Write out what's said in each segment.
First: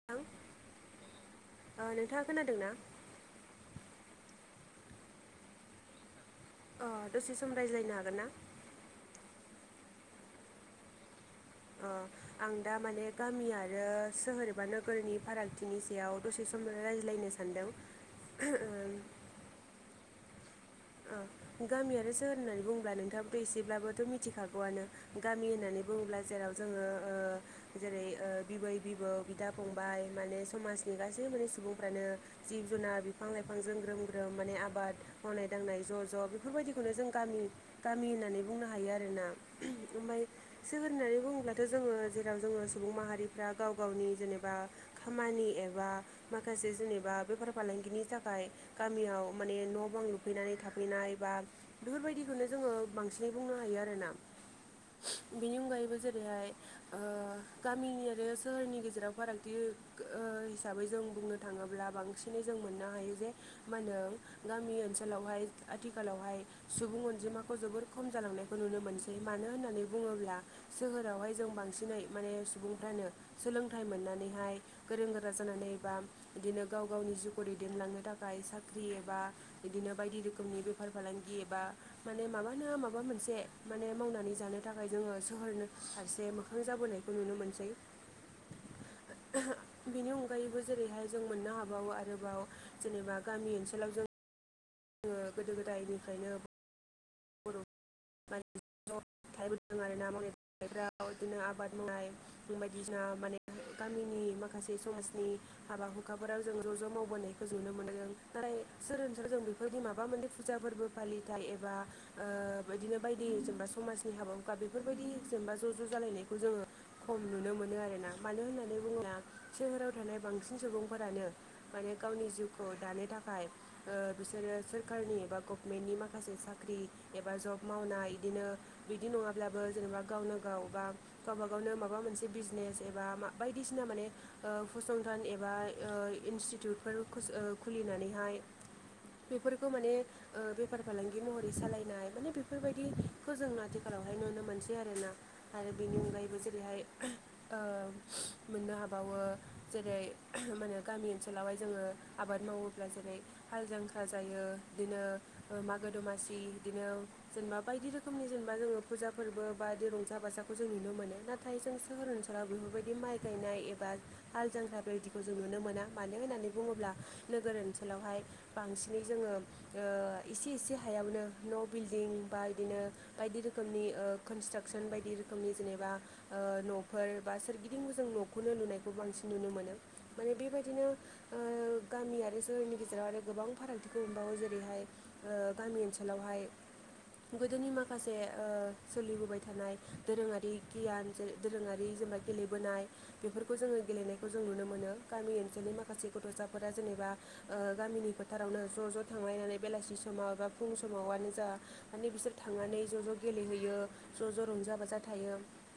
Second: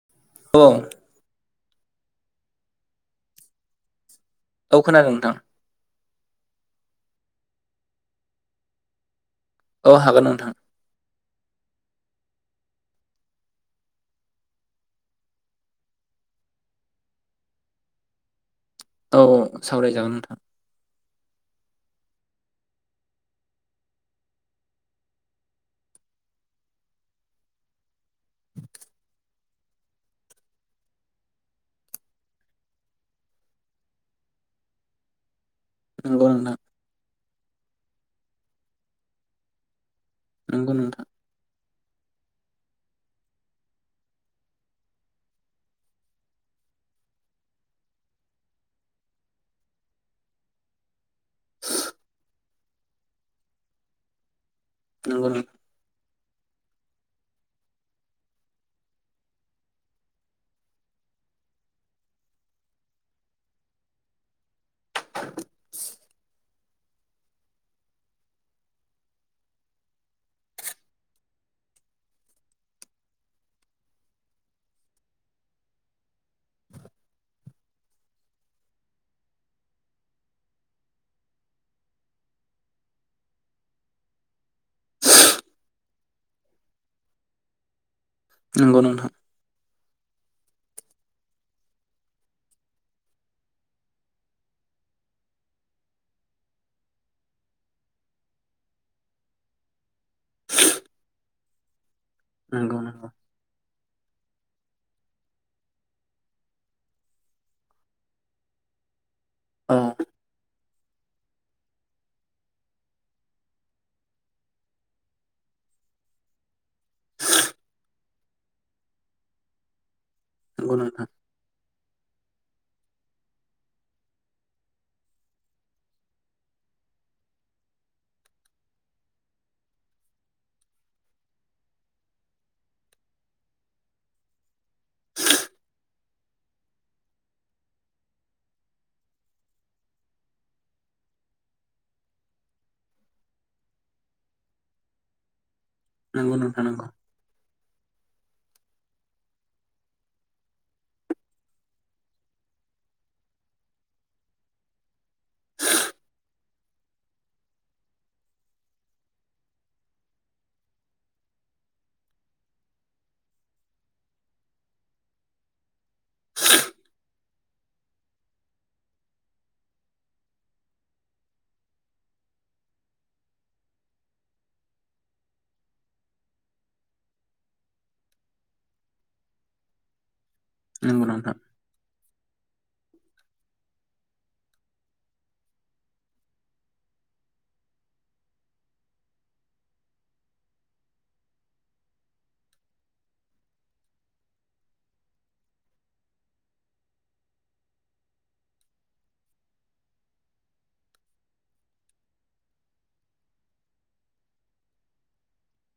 [unintelligible] [unintelligible] नोंथाङा खोनादों ना? औ खोनादों नोंथां। अ दसे सम रायज्लायनो हागोन ना? औ हागोन नोंथां। अ आं दा माने गामि आरो सोहोर एबा नोगोरनि फारागथिनि सायाव दसे सम रायज्लायनोसै। सान्दों ओ-' औ सावरायजागोन नोंथां ओ गामि आरो सोहोर होननानै बुंङोब्ला नोंथाङाबोथ' एसेब्लाबोथ' मिथिखागौ आनो। गामि होननानै बुङोब्ला जेराव जोङो ओ जेरै ओ बिबै बिबौ बिदा फंबाय माने समाजनि गासै माने सुबुंफ्रानो जिब जुनार बिफां लाइफांजों ग्रोम ग्रोम माने आबाद मावनाय दांनाय ज' ज' बेफोरबायदिखौनो जों गामि गामि होननानै बुंनो हायो आरोना ओमफ्राय नंगौ सोहोर नोंथां होननानै बुङोब्लाथ' जोङो जेराव जोङो सुबुं माहारिफ्रा गाव गावनि जेनेबा खामानि एबा माखासे जेनेबा बेफार फालांगिनि थाखाय गामियाव माने न' बां लु फैनानै थाफैनाय बा बेफोर बायदिखौनो जोङो बांसिनै बुंनो हायो आरोना। नंगौ बेनि नोंथां अनगायैबो जेरैहाय ओ गामिनि आरो सोहोरनि गेजेराव फारागथि हिसाबै जों बुंनो थाङोब्ला बांसिनै जों मोननो हायो जे मा होनदों गामि ओनसोलाववहाय आथिखालावहाय सुबुं अनजिमाखौ जोबोर खम जालांनायखौ नुनो मोनसै मानो होननानै बुङोब्ला सोहोरावहाय जों बांसिनै माने सुबुंफ्रानो सोलोंथाइ मोननानैहाय गोरों गोरा जानानै एबा बिदिनो गाव गावनि जिउखौ दैदेनलांनो थाखाय साख्रि एबा बिदिनो बायदि रोखोमनि बेफार फालांगि एबा माने माबानो माबा मोनसे माने मावनानै जानो थाखाय जोङो सोहोर फारसे मोखां जाबोनाय खौ नुनो मोनसै। नंगौ नोंथां। ओहो बिनि अनगायैबो जेरैहाय जों मोननो हाबावो आरोबाव जेनेबा गामि ओनसोलाव जों ङो गोदो गोदायनिफ्रायनो बर' [unintelligible] फायबोदों आर ना मावनाय दांनायफ्राव बिदिनो आबाद मावनाय नंगौ बायदिसिना नोंथां माने गामिनि माखासे समाजनि हाबा हुखाफोराव जों ज' ज' मावबोनायखौ नुनो मोन्दों नाथाय सोर न सोर जों बेफोरनि माबा मोन फुजा फोरबो फालिथाय एबा ओ बिदिनो बायदि जेनेबा समाजनि हाबा हुखा बेफोरबायदि जेनेबा ज' ज' जालायनायखौ जोङो खम नुनो मोनो आरोना मानो होननानै बुङोबा सोहोराव थानाय बांसिन सुबुंफोरानो माने गावनि जिउखौ दानो थाखाय ओ बिसोरो सोरखारनि एबा गभनमेन्टनि माखासे साख्रि एबा जब मावनाय इदिनो बिदि नङाब्लाबो जेनेबा गावनो गाव बा गावबा गावनो माबा मोनसे बिजनेस एबा मा बायदिसिना माने ओ फसंथान एबा ओ इनस्टिटिउटफोर खुस ओ खुलिनानैहाय बेफोरखौ माने ओ बेफार फालांगि महरै सालायनाय माने बेफोरबायदिखौ जों आथिखालावहाय नुनो मोनसै आरोना‌। आरो बेनि नंगौ अनगायैबो नंगौ औ नंगौ नोंथां जेरैहाय ओ मोननो हाबावो जेरै मा नो गामि ओनसोलावहाय जोङो आबाद मावोब्ला जेरै हाल जां आ जायो बिदिनो मागो दमासि इदिनो जेनेबा बायदि रोखोमनि जेनेबा जोङो फुजा फोरबो बा दि रंजा बाखौ जों नुनो मोनो नाथ थाय जों सोहोर ओनसोलाव बेफोरबायदि माइ गायनाय एबा हाल जांख्रा बेदिखौ जों नुनो मोना मानो होननानै बुङोब्ला नोगोर ओनसोलावहाय बांसिनै जोङो ओ एसे एसे हायावनो न' बिल्डिं बा इदिनो बायदि रोखोमनि ओ कनस्ट्राकसन बायदि रोखोमनि जेनेबा ओ न'फोर बा सोरगिदिंबो जों न'खौनो नुनायखौ बांसिन नुनो मोनो माने बेबाय दिनो नंगौ नोंथां ओ गामि आरो सोहोरनि गेजेराव आरो गोबां फारागथिखौ मोनबावो जेरैहाय ओ गामि ओनसोलावहाय गोदोनि माखासे ओ सोलिबोबाय थानाय दोरोङारि गियान जेर दोरोङारि जेनेबा गेलेबोनाय बेफोरखौ जोङो गेलेनायखौ जों नुनो मोनो गामि ओनसोलनि माखासे गथ'साफोरा जेनेबा ओ गामिनि फोथारावनो ज' ज' थांलायनानै बेलासि समाव एबा फुं समावनो जा माने बिसोर थांनानै ज' ज' गेलेहैयो ज' ज' रंजा बाजा थायो।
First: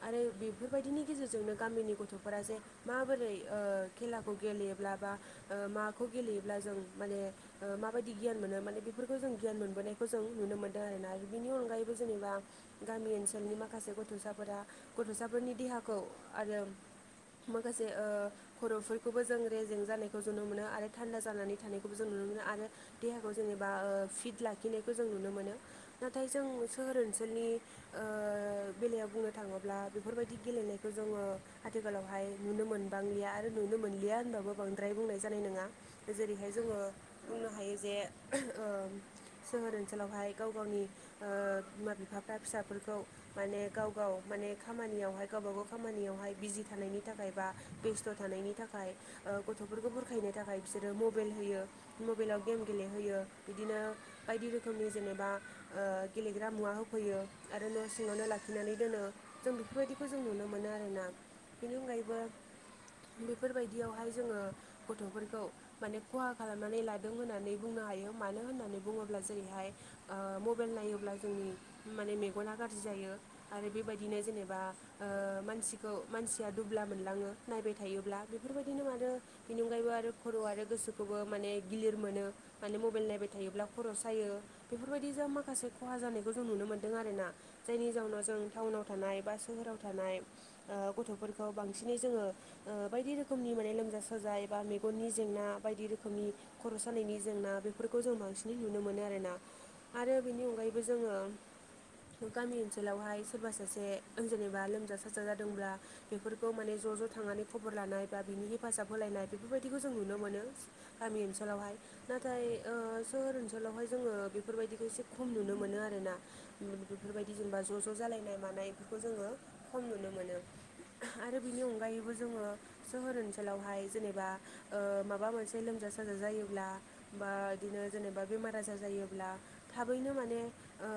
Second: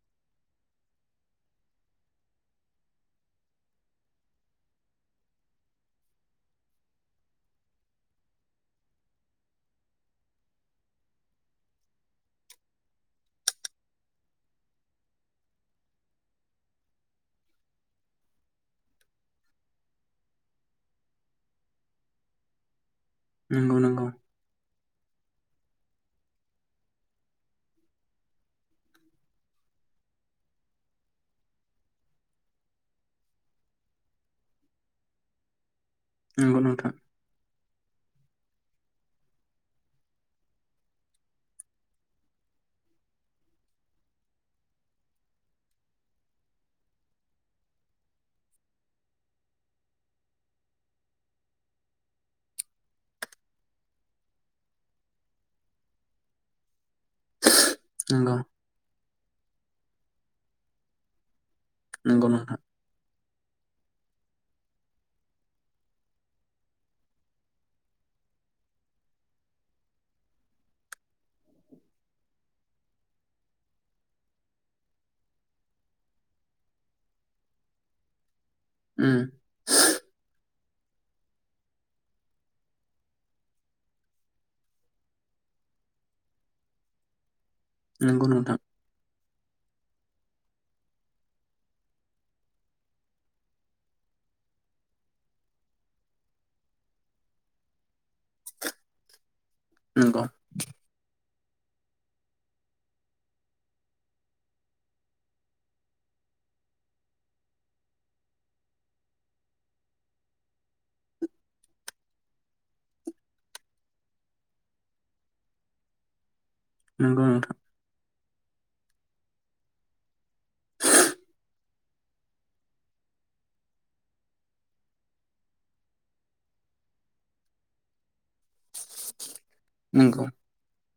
आरो बेफोरबादिनि गेजेरजोंनो गामिनि गथ'फोरा जे माबोरै ओ खेलाखौ गेलेयोब्ला बा ओ माखौ गेलेयोब्ला जों माने ओ माबायदि गियान मोनो माने बेफोरखौ जों गियान मोनबोनायखौ जों नुनो मोनदों आरोना बिनि अनगायैबो जेनेबा गामि ओनसोलनि माखासे गथ'साफोरा गथ'साफोरनि देहाखौ आरो माखासे ओ खर'फोरखौबो जों रेजें जानायखौ जु ननो मोनो आरो थान्दा जानानै थानायखौबो जों नुनो मोनो आरो देहाखौ जेनेबा नंगौ ओ फिट लाखिनायखौ जों नुनो मोनो। नाथाय जों सोहोर ओनसोलनि ओ बेलायाव बुंनो थाङोब्ला बेफोरबायदि गेलेनायखौ जोङो आथिखालावहाय नुनो मोनबांलिया आरो नुनो मोनलिया होनबाबो बांद्राय बुंनाय जानाय नङा दा जेरैहाय नंगौ जोङो नोंथां बुंनो हायो जे ओह ओ सोहोर ओनसोलावहाय गाव गावनि ओ बिमा बिफाफ्रा फिसाफोरखौ माने गाव गाव माने खामानियावहाय गावब गाव खामानियावहाय बिजि थानायनि थाखाय बा बेस्थ' थानायनि थाखाय गथ'फोरखौ बुरखायनो थाखाय बिसोरो मबाइल होयो मबेलाव गेम गेलेहोयो बिदिनो बायदि रोखोमनि जेनेबा ओ गेलेग्रा मुवा होफैयो आरो न' सिङावनो नंगौ लाखिनानै दोनो जों बेफोरबायदिखौ जों नुनो मोनो आरोना। बेनि अनगायैबो नंगौ नंगौ नोंथां नंगौ नोंथां बेफोरबायदियावहाय जोङो गथ'फोरखौ माने खहा खालाम माने लादों होननानै बुंनो हायो मानो होननानै बुङोब्ला जेरैहाय ओ मबाइल नायोब्ला जोंनि माने मेगना गाज्रि जायो। आरो बेबायदिनो जेनेबा ओ मानसिखौ मानसिया दुब्ला मोनलाङो नायबाय थायोब्ला बेफोरबायदिनो आरो उम बेनि अनगायैबो आरो खर' आरो गोसोखौबो माने गिलिर मोनो माने मबाइल नायबाय थायोब्ला खर' सायो। बेफोरबायदि जा माखासे खहा जानायखौ जों नुनो मोन्दों आरोना जायनि जाउनाव नंगौ जों नोंथां टाउनाव थानाय बा सोहोराव थानाय ओ गथ'फोरखौ बांसिनै जोङो ओ बायदि रोखोमनि माने लोमजा साजाय बा मेगननि जेंना बायदि रोखोम रोखोमनि खर' सानायनि जेंना बेफोरखौ जों बांसिनै नुनो मोनो आरोना आरो नंगौ बेनि अनगायै बो जोङो गामि ओनसोलावहाय सोरबा सासे जेनेबा लोमजा साजा जादोंब्ला बेफोरखौ माने ज' ज' थांनानै खबर लानाय बा बिनि हेफाजाब होलायनाय बेफोरबायदिखौ जों नुनो मोनो गामि ओनसोलावहाय। नाथाय ओ सोहोर ओनसोलावहाय जोङो बेफोरबायदिखौ एसे खम नुनो मोनो आरोना। नंगौ बेफोरबायदि नोंथां जेनेबा ज' ज' जालायनाय मानायफोरखौ जोङो खम नुनो मोनो। आरो बिनि अनगायैबो जोङो सोहोर ओनसोलावहाय जेनेबा ओ माबा मोनसे लोमजा साजा जायोब्ला बा बिदिनो जेनेबा बेमार आजार जायोब्ला थाबैनो नंगौ माने ओ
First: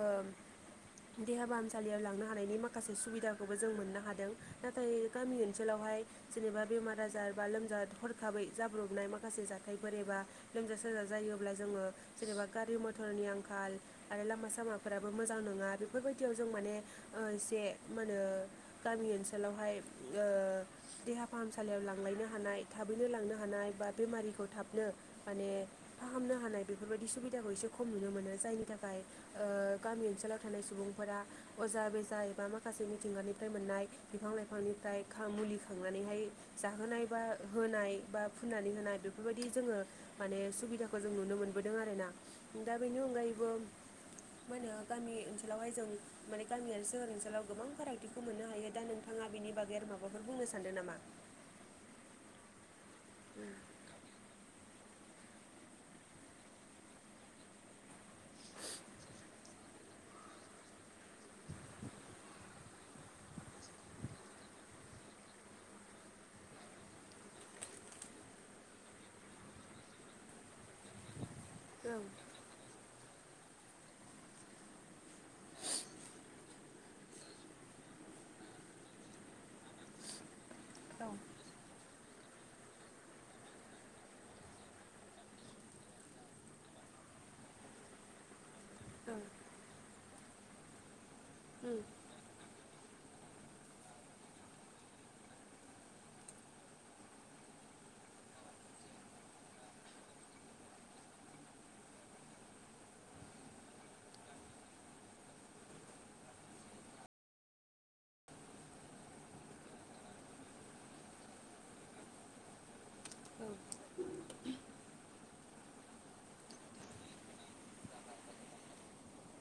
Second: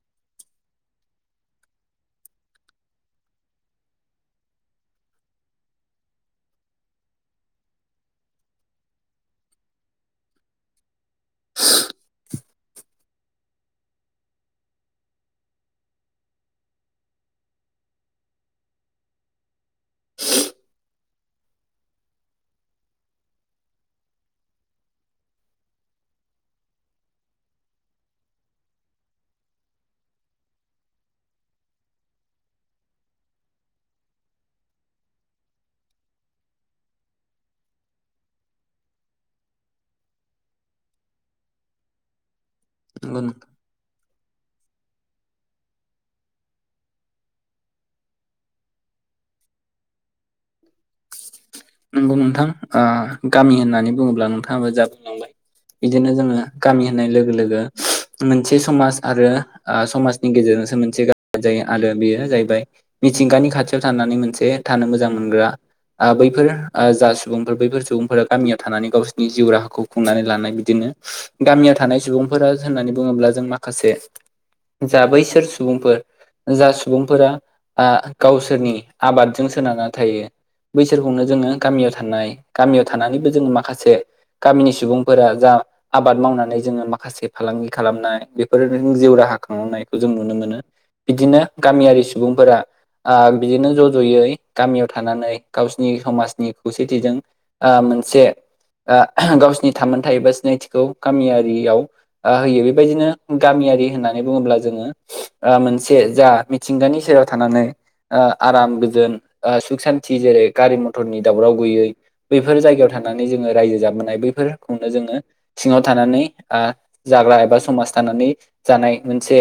देहा फाहामसालियाव लांनो हानायनि माखासे सुबिदाखौबो जों मोननो हादों नाथाय गामि ओनसोलावहाय जेनेबा बेमार आजार बा लोमजा हरखाबै जाब्रबनाय माखा माखासे जाथायफोर एबा लोमजा साजा जायोब्ला जोङो जेनेबा गारि मथरनि आंखाल आरो लामा सामाफोराबो मोजां नङा बेफोरबायदियाव जों माने एसे मा होनो गामि ओनसोलावहाय ओ देहा फाहामसालियाव लांलायनो हानाय थाबैनो लांनो हानाय बा बेमारिखौ थाबनो माने फाहामनो हानाय बेफोरबायदि सुबिदाखौ एसे खम नुनो मोनो जायनि थाखाय ओ गामि ओनसोलाव थानाय सुबुंफोरा अजा बेजा एबा माखासे मिथिंगानिफ्राय मोननाय बिफां लाइफांनिफ्राय मुलि खांनानैहाय जाहोनाय बा होनाय बा फुननानै होनाय बेफोरबायदि जोङो माने सुबिदाखौ जों नुनो मोनबोदों आरोना। दा बेनि नंगौ नोंथां अनगायैबो मा होनो गामि ओनसोलावहाय जों माने गामि आरो सोहोर ओनसोलाव गोबां फारागथिखौ मोननो हायो दा नोंथां नोंथाङा बिनि बागै आरो माबाफोर बुंनो सान्दों नामा? नंगौ नोंथां ओ गामि होननानै बुङोब्ला नोंथाङाबो जा बुंलांबाय बिदिनो जोङो गामि होननाय लोगो लोगो मोनसे समाज आरो आ समाजनि गेजेरजोंसो मोनसे गामि जायो आरो बेयो जाहैबाय मिथिंगानि खाथियाव थानानै मोनसे थानो मोजां मोनग्रा आ बै बेफोर आ जा सुबुंफोर बैफोर सुबुंफोरा गामियाव थानानै गावसोरनि जिउ राहाखौ खुंनानै लानानै बिदिनो गामियाव थानाय सुबुंफोरा होननानै बुङोब्ला जों माखासे जा बैसोर सुबुंफोर जा सुबुंफोरा आ गावसोरनि आबादजों सोनारना थायो बिसोरखौनो जोङो गामियाव थानाय गामियाव थानानैबो जोङो माखासे गामिनि सुबुंफोरा जा आबाद मावनानै जोङो माखासे फालांगि खालामनाय बे फोर जिउ राहा खांनांनायखौ जों नुनो मोनो बिदिनो गामियारि सुबुं सुबुंफोरा आ बिदिनो ज' ज'यै गामियाव थानानै गावसिनि समाजनि खौसेथिजों आ मोनसे आ गावसिनि थामोनथाय बा सिनायथिखौ गामियारियाव ओ होयो बेबायदिनो गामियारि होननानै बुङोब्ला जोङो ओ मोनसे जा मिथिंगानि सेराव थानानै ओ आराम गोजोन ओ सुख सान्थि जेरै गारि मथरनि दावराव गैयै बैफोर जायगायाव थानानै जोङो रायजो जाबोनाय बैफोर खौनो जोङो सिङाव थानानै ओ जाग्रा एबा समाज थानानै जानाय मोनसे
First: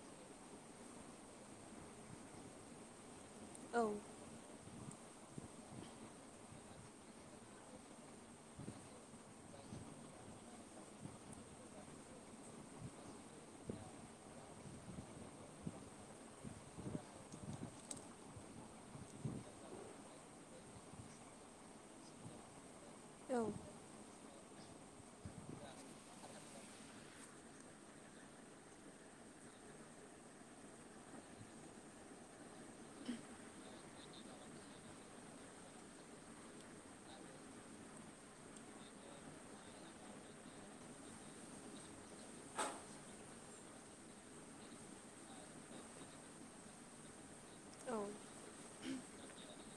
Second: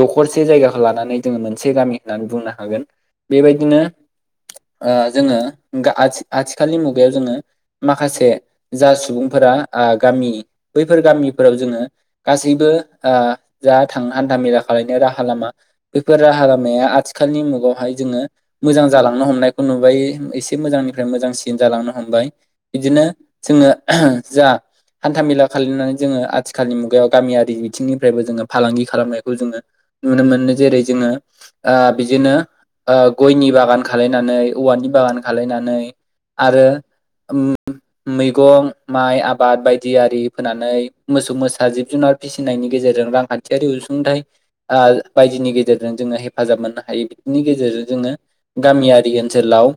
दखरसे जायगाखौ लानानै जोङो मोनसे गामि होननानै बुंनो हागोन बेबायदिनो ओ जोङो आथि आथिखालनि मुगायाव जोङो माखासे जा सुबुंफोरा गामि बैफोर गामिफोराव जोङो गासैबो ओ जा थां हान्थाामेला खालनो राहा लामा बेफोर राहा लामाया आथिखालनि मुगायावहाय जोङो मोजां जालांनो हमनाय नुबाय एसे मोजांनिफ्राय मोजांसिन जालांनो हमबाय बिदिनो जोङो जा हान्था मेला खानानै जोङो आथिखालनि मुगायाव गामियारि बिथिंनिफ्रायबो जोङो फालांगि खालामनायखौ जोङो नुनो मोनो जेरै जोङो बिदिनो गयनि बागान खालामलनानै औवानि बागान खालामलनानै आरो मैगं माइ आबाद बायदि आरि फोनानै मोसौ मोसा जिब जुनार फिसिनायनि गेजेरजों रांखान्थियारि अनसुंथाइ ओ बायदिनि गेजेरजों जोङो हेफाजाब मोननो हायो बिनि गेजेरजों जोङो गामियारि होन आव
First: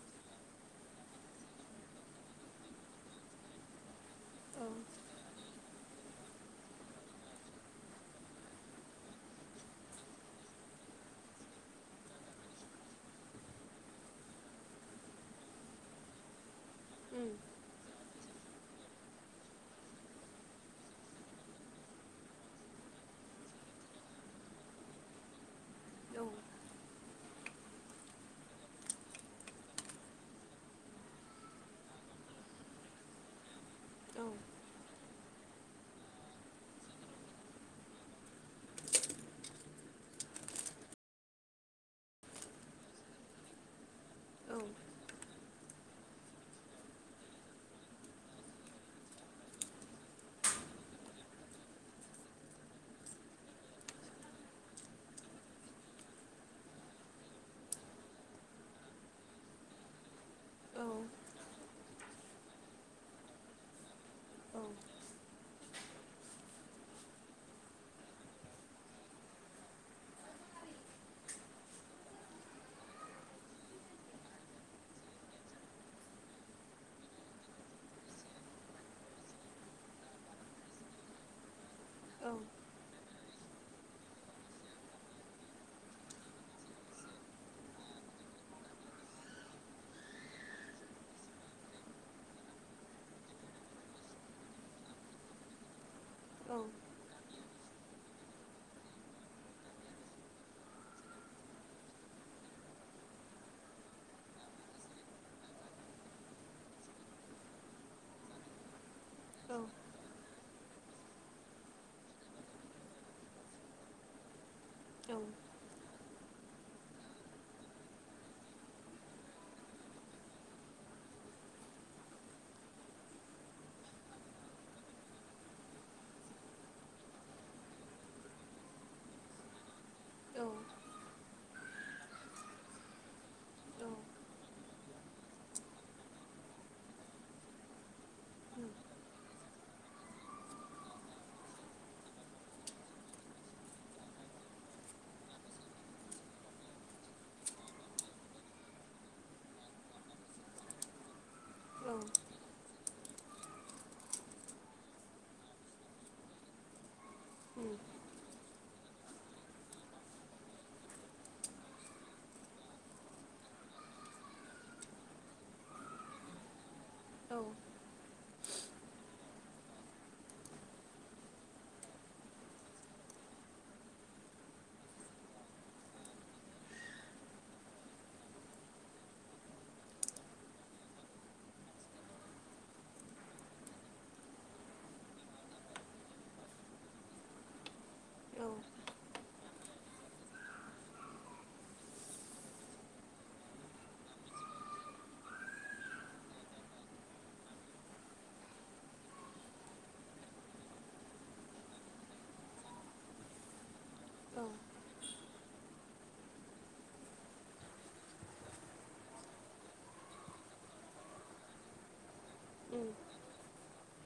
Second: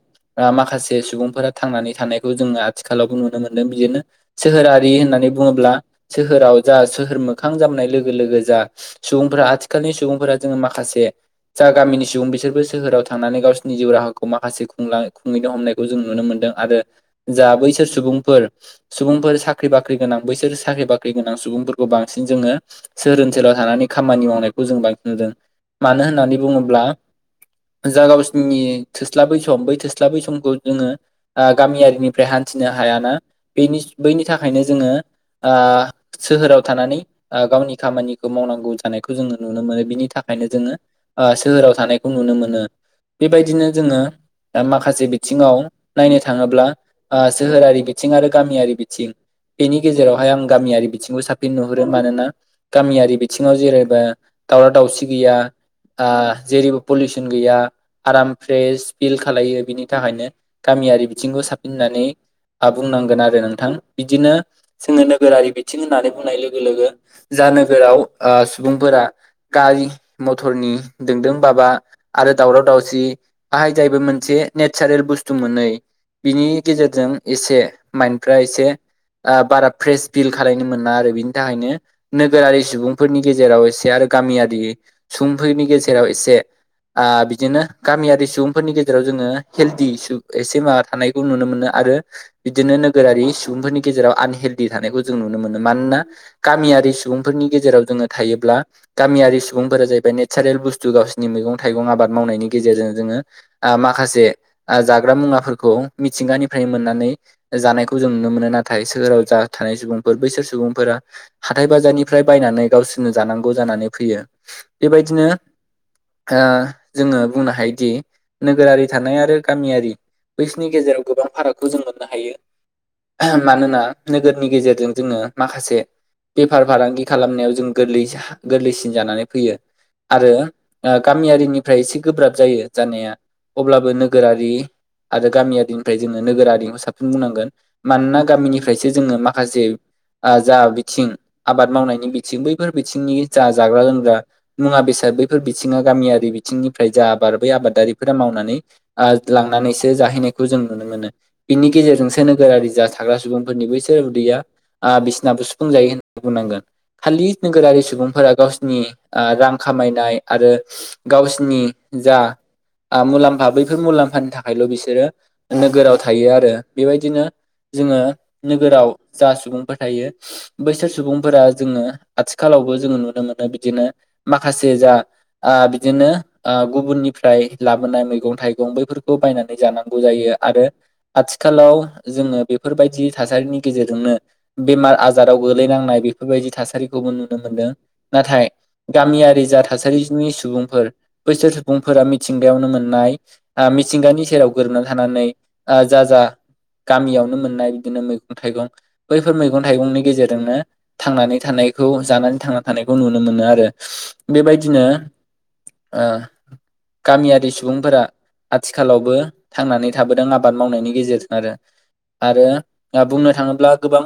माखासे सुबुंफोरा थांनानै थानायखौ जोङो आथिखालावबो नुनो मोनदों बिदिनो सोहोरारि होननानै बुङोब्ला सोहोराव जा सोहोर मोखां जामनाय लोगो लोगो जा सुबुंफोरा आथिखालनि सुबुंफोरा जोङो माखासे जा गामिनि सुबुं बिसोरबो सोहोराव थांनानै गावसिनि जिउ राहाखौ माखासे खुंला खुंहैनो हमनायखौ जों नुनो मोनदों आरो जा बैसोर सुबुंफोर सुबुंफोर साख्रि बाख्रि गोनां बैसोर साख्रि बाख्रि गोनां सुबुंफोरखौ बांसिन जोङो सोहोर ओनसोलाव थानानै खामानि मावनायखौ जों बांसिन नुदों मानो होननानै बुङोब्ला जा गावसिनि थोस्ला बै सम बै थोस्ला बै समखौ जोङो गामियारिनिफ्राय हान्थिनो हायाना बेनि बैनि थाखायनो जोङो आ सोहोराव थानानै गावनि खामानिखौ मावनांगौ जानायखौ जोङो नुनो मोनो बिनि थाखायनो जोङो ओ सोहोराव थानायखौ नुनो मोनो बेबायदिनो जोङो माखासे बिथिङाव नायनो थाङोब्ला सोहोरारि बिथिं आरो गामियारि बिथिं बेनि गेजेरावहाय आं गामियारि बिथिंखौ साबसिन नुहुरो मानोना गामियारि बिथिङाव जेरैबो दावराव दावसि गैया ओ जेरैबो पलुसन गैया आराम फ्रेस फिल खालायो बिनि थाखायनो गामियारि बिथिंखौ साबसि होननानै आ बुंनांगोन आरो नोंथां बिदिनो जोङो नोगोरारि बिथिं होननानै बुंनाय लोगो लोगो जा नोगोराव सुबुंफोरा गारि मथरनि दों दों बा बा आरो दावराव दावसि आहाय जाहैबाय मोनसे नेसारेल बुस्थु मोनै बिनि गेजेरजों एसे माइन्फ्रा एसे ओ बारा फ्रेस फिल खालायनो मोना आरो बिनि थाखायनो नोगोरारि सुबुं फोरनि गेजेराव एसे आरो गामियारि सुबुंफोरनि गेजेराव एसे आ बिदिनो गामियारि सुबुंफोरनि गेजेराव जोङो हेल्डि एसे माबा थानायखौ नुनो मोनो आरो बिदिनो नोगोरारि सुबुंफोरनि गेजेराव आनहेलडि थानायखौ जों नुनो मोनो मानोना गामियारि सुबुंफोरनि गेजेराव जोङो थायोब्ला गामियारि सुबुंफोरा जाहैबाय नेचारेल बुस्थु गावसिनि मैगं थाइगं आबाद मावनायनि गेजेरजों जोङो आ माखासे जाग्रा मुवाफोरखौ मिथिंगानिफ्राय मोननानै जानायखौ जों नुनो मोनो नाथाय सोहोराव जा थानाय सुबुंफोर बैसोर सुबुंफोरा हाथाइ बाजारनिफ्राय बायनानै गावसोरनो जानांगौ जानानै फैयो बेबायदिनो आ जोङो बुंनो हायोदि नोगोरारि थानाय आरो गामियारि बैस्निनि गेजेराव गोबां फारागखौ जों मोननो हायो [unintelligible] मानोना नोगोरनि गेजेरजों जोङो माखासे बेफार फालांगि खालामनायाव जों गोरलै हा गोरलैसिन जानानै फैयो आरो गामियारिनिफ्राय एसे गोब्राब जायो जानाया अब्लाबो नोगोरारि आरो गामियारिनिफ्राय जोङो नोगोरारिखौ साबसिन बुंनांगोन मानोना गामिनिफ्रायसो जोङो माखा हासै जा बिथिं आबाद मावनायनि बिथिं बैफोर बिथिंनि जा जाग्रा लोंग्रा मुवा बेसाद बैफोर बिथिङा गामियारि बिथिंनिफ्राय जा आबाद बै आबादारि फोरा मावनानै आ लांनानैसो जाहैनायखौ जों नुनो मोनो बिनि गेजेरजोंसो नो गोरारि जा थाग्रा सुबुंफोरनि बैसोर उदैया आ बिसनाबो सुफुंजायो [unintelligible] बुंनांगोन खालि नोगोरारि सुबुंफोरा गावस्नि आ रां खामायनाय आरो [unintelligible] गावसिनि जा आ मुलाम्फा बैफोर मुलाम्फानि थाखायल' बिसोरो नोगोराव थायो आरो बेबायदिनो जोङो नोगोराव जा सुबुंफोर थायो बैसोर सुबुंफोरा जोङो आथिखालावबो जोङो नुनो मोनो बिदिनो माखासे जा आ बिदिनो आ गुबुननिफ्राय लाबोनाय मैगं थाइगं बैफोरखौ बायनानै जानांगौ जायो आरो आथिखालाव जोङो बेफोरबायदि थासारिनि गेजेरजोंनो बेमार आजाराव गोलैनांनाय बेफोरबायदि थासारिखौबो नुनो मोन्दों नाथाय गामियारि जा थासारिनि सुबुंफोर बैसोर सुबुंफोरा मि थिंगायावनो मोननाय आ मिथिंगानि सेराव गोरोना थानानै आ जा जा गामियावनो मोननाय बिदिनो मैगं थाइगं बैफोर मैगं थाइगंनि गेजेरजोंनो थांनानै थानायखौ जानानै थांनानै थानायखौ नुनो मोनो आरो बेबायदिनो आ गामियारि सुबुंफोरा आथिखालावबो थांनानै थाबोदों आबाद मावनायनि गेजेरजों आरो आरो बा बुंनो थाङोब्ला गोबां